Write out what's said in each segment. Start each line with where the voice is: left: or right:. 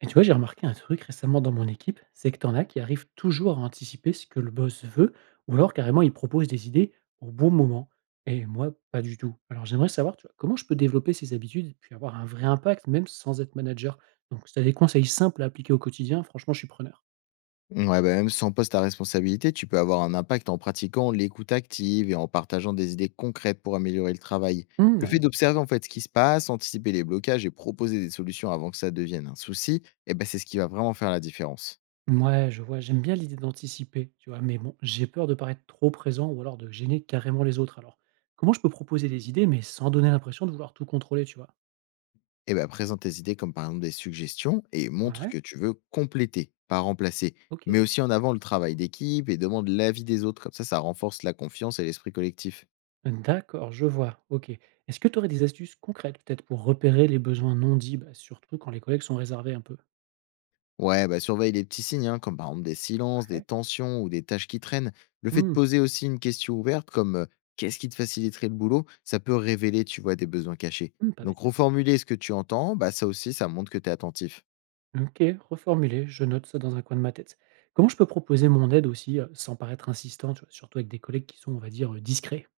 right: Et tu vois, j'ai remarqué un truc récemment dans mon équipe, c'est que t'en as qui arrivent toujours à anticiper ce que le boss veut, ou alors carrément ils proposent des idées au bon moment. Et moi, pas du tout. Alors j'aimerais savoir, tu vois, comment je peux développer ces habitudes et puis avoir un vrai impact, même sans être manager. Donc, si tu as des conseils simples à appliquer au quotidien, franchement, je suis preneur.
left: Ouais, bah, même sans poste à responsabilité, tu peux avoir un impact en pratiquant l'écoute active et en partageant des idées concrètes pour améliorer le travail. Le fait
right: Ouais.
left: d'observer en fait ce qui se passe, anticiper les blocages et proposer des solutions avant que ça devienne un souci, eh ben, c'est ce qui va vraiment faire la différence.
right: Ouais, je vois, j'aime bien l'idée d'anticiper, tu vois, mais bon, j'ai peur de paraître trop présent ou alors de gêner carrément les autres. Alors, comment je peux proposer des idées, mais sans donner l'impression de vouloir tout contrôler, tu vois?
left: Et ben, présente tes idées comme par exemple des suggestions et montre que
right: Ouais,
left: tu veux compléter, pas remplacer.
right: ok.
left: Mais aussi en avant le travail d'équipe et demande l'avis des autres. Comme ça renforce la confiance et l'esprit collectif.
right: D'accord, je vois, OK. Est-ce que tu aurais des astuces concrètes peut-être pour repérer les besoins non dits? Bah, surtout quand les collègues sont réservés un peu.
left: Ouais, bah surveille les petits signes, hein, comme par exemple des silences, des
right: Ouais.
left: tensions ou des tâches qui traînent. Le fait de
right: Mmh,
left: poser aussi une question ouverte, comme qu'est-ce qui te faciliterait le boulot, ça peut révéler, tu vois, des besoins cachés.
right: mmh, pas
left: Donc
right: bête.
left: reformuler ce que tu entends, bah ça aussi, ça montre que tu es attentif.
right: OK, reformuler, je note ça dans un coin de ma tête. Comment je peux proposer mon aide aussi, sans paraître insistant, tu vois? Surtout avec des collègues qui sont, on va dire, discrets.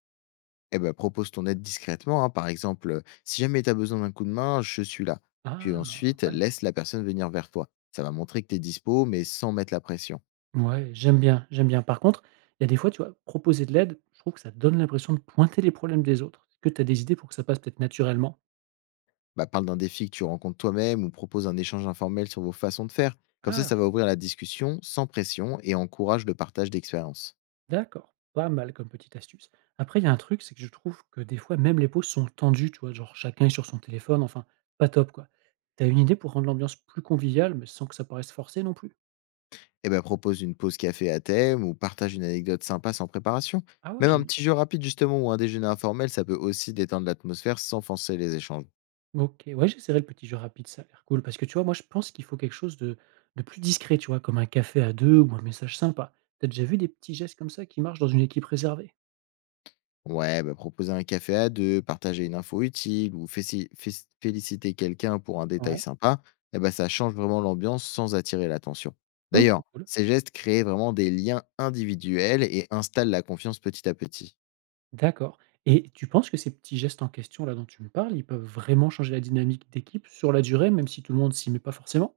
left: Et ben propose ton aide discrètement, hein, par exemple, si jamais tu as besoin d'un coup de main, je suis là. Puis
right: Ah,
left: ensuite,
right: ouais.
left: laisse la personne venir vers toi. Ça va montrer que tu es dispo, mais sans mettre la pression.
right: Ouais, j'aime bien, j'aime bien. Par contre, il y a des fois, tu vois, proposer de l'aide, je trouve que ça donne l'impression de pointer les problèmes des autres. Est-ce que tu as des idées pour que ça passe peut-être naturellement?
left: Bah, parle d'un défi que tu rencontres toi-même ou propose un échange informel sur vos façons de faire. Comme ça va
right: Ah!
left: ouvrir la discussion sans pression et encourage le partage d'expériences.
right: D'accord, pas mal comme petite astuce. Après, il y a un truc, c'est que je trouve que des fois, même les pauses sont tendues, tu vois, genre chacun est sur son téléphone, enfin, pas top, quoi. T'as une idée pour rendre l'ambiance plus conviviale, mais sans que ça paraisse forcé non plus?
left: Et ben propose une pause café à thème ou partage une anecdote sympa sans préparation.
right: Ah ouais,
left: Même un
right: j'aime bien.
left: petit jeu rapide justement ou un déjeuner informel, ça peut aussi détendre l'atmosphère sans forcer les échanges.
right: Ok, ouais, j'essaierai le petit jeu rapide, ça a l'air cool. Parce que tu vois, moi, je pense qu'il faut quelque chose de plus discret, tu vois, comme un café à deux ou un message sympa. T'as déjà vu des petits gestes comme ça qui marchent dans une équipe réservée?
left: Ouais, bah, proposer un café à deux, partager une info utile ou féliciter quelqu'un pour un détail
right: Ouais.
left: sympa, eh ben, ça change vraiment l'ambiance sans attirer l'attention.
right: Ok,
left: D'ailleurs,
right: cool.
left: ces gestes créent vraiment des liens individuels et installent la confiance petit à petit.
right: D'accord, et tu penses que ces petits gestes en question là dont tu me parles, ils peuvent vraiment changer la dynamique d'équipe sur la durée, même si tout le monde s'y met pas forcément?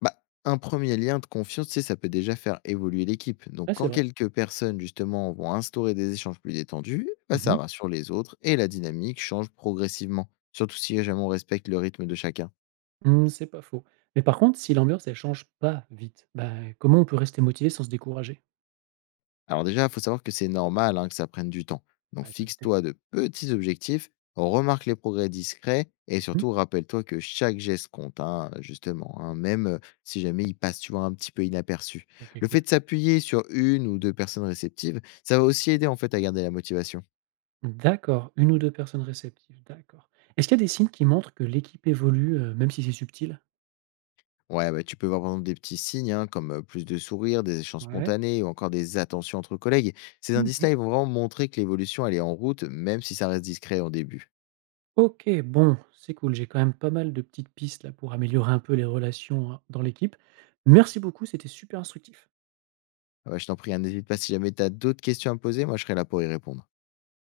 left: Bah, un premier lien de confiance, tu sais, ça peut déjà faire évoluer l'équipe. Donc,
right: Ah c'est
left: quand
right: vrai.
left: quelques personnes, justement, vont instaurer des échanges plus détendus, bah,
right: Mmh
left: ça
right: mh.
left: rassure les autres et la dynamique change progressivement, surtout si jamais on respecte le rythme de chacun.
right: Mmh, c'est pas faux. Mais par contre, si l'ambiance elle change pas vite, bah, comment on peut rester motivé sans se décourager?
left: Alors déjà, il faut savoir que c'est normal hein, que ça prenne du temps. Donc
right: Ouais, je me doutais.
left: fixe-toi de petits objectifs, remarque les progrès discrets et
right: Mmh,
left: surtout rappelle-toi que chaque geste compte, hein, justement, hein, même si jamais il passe tu vois, un petit peu inaperçu.
right: OK,
left: Le
right: cool.
left: fait de s'appuyer sur une ou deux personnes réceptives, ça va aussi aider en fait à garder la motivation.
right: D'accord, une ou 2 personnes réceptives, d'accord. Est-ce qu'il y a des signes qui montrent que l'équipe évolue, même si c'est subtil?
left: Ouais, bah, tu peux voir par exemple des petits signes hein, comme plus de sourires, des échanges
right: Ouais.
left: spontanés ou encore des attentions entre collègues. Ces indices-là,
right: Mmh,
left: ils vont vraiment montrer que l'évolution elle est en route, même si ça reste discret au début.
right: OK, bon, c'est cool, j'ai quand même pas mal de petites pistes là pour améliorer un peu les relations, dans l'équipe. Merci beaucoup, c'était super instructif.
left: Ouais, je t'en prie, hein, n'hésite pas si jamais tu as d'autres questions à me poser, moi je serai là pour y répondre.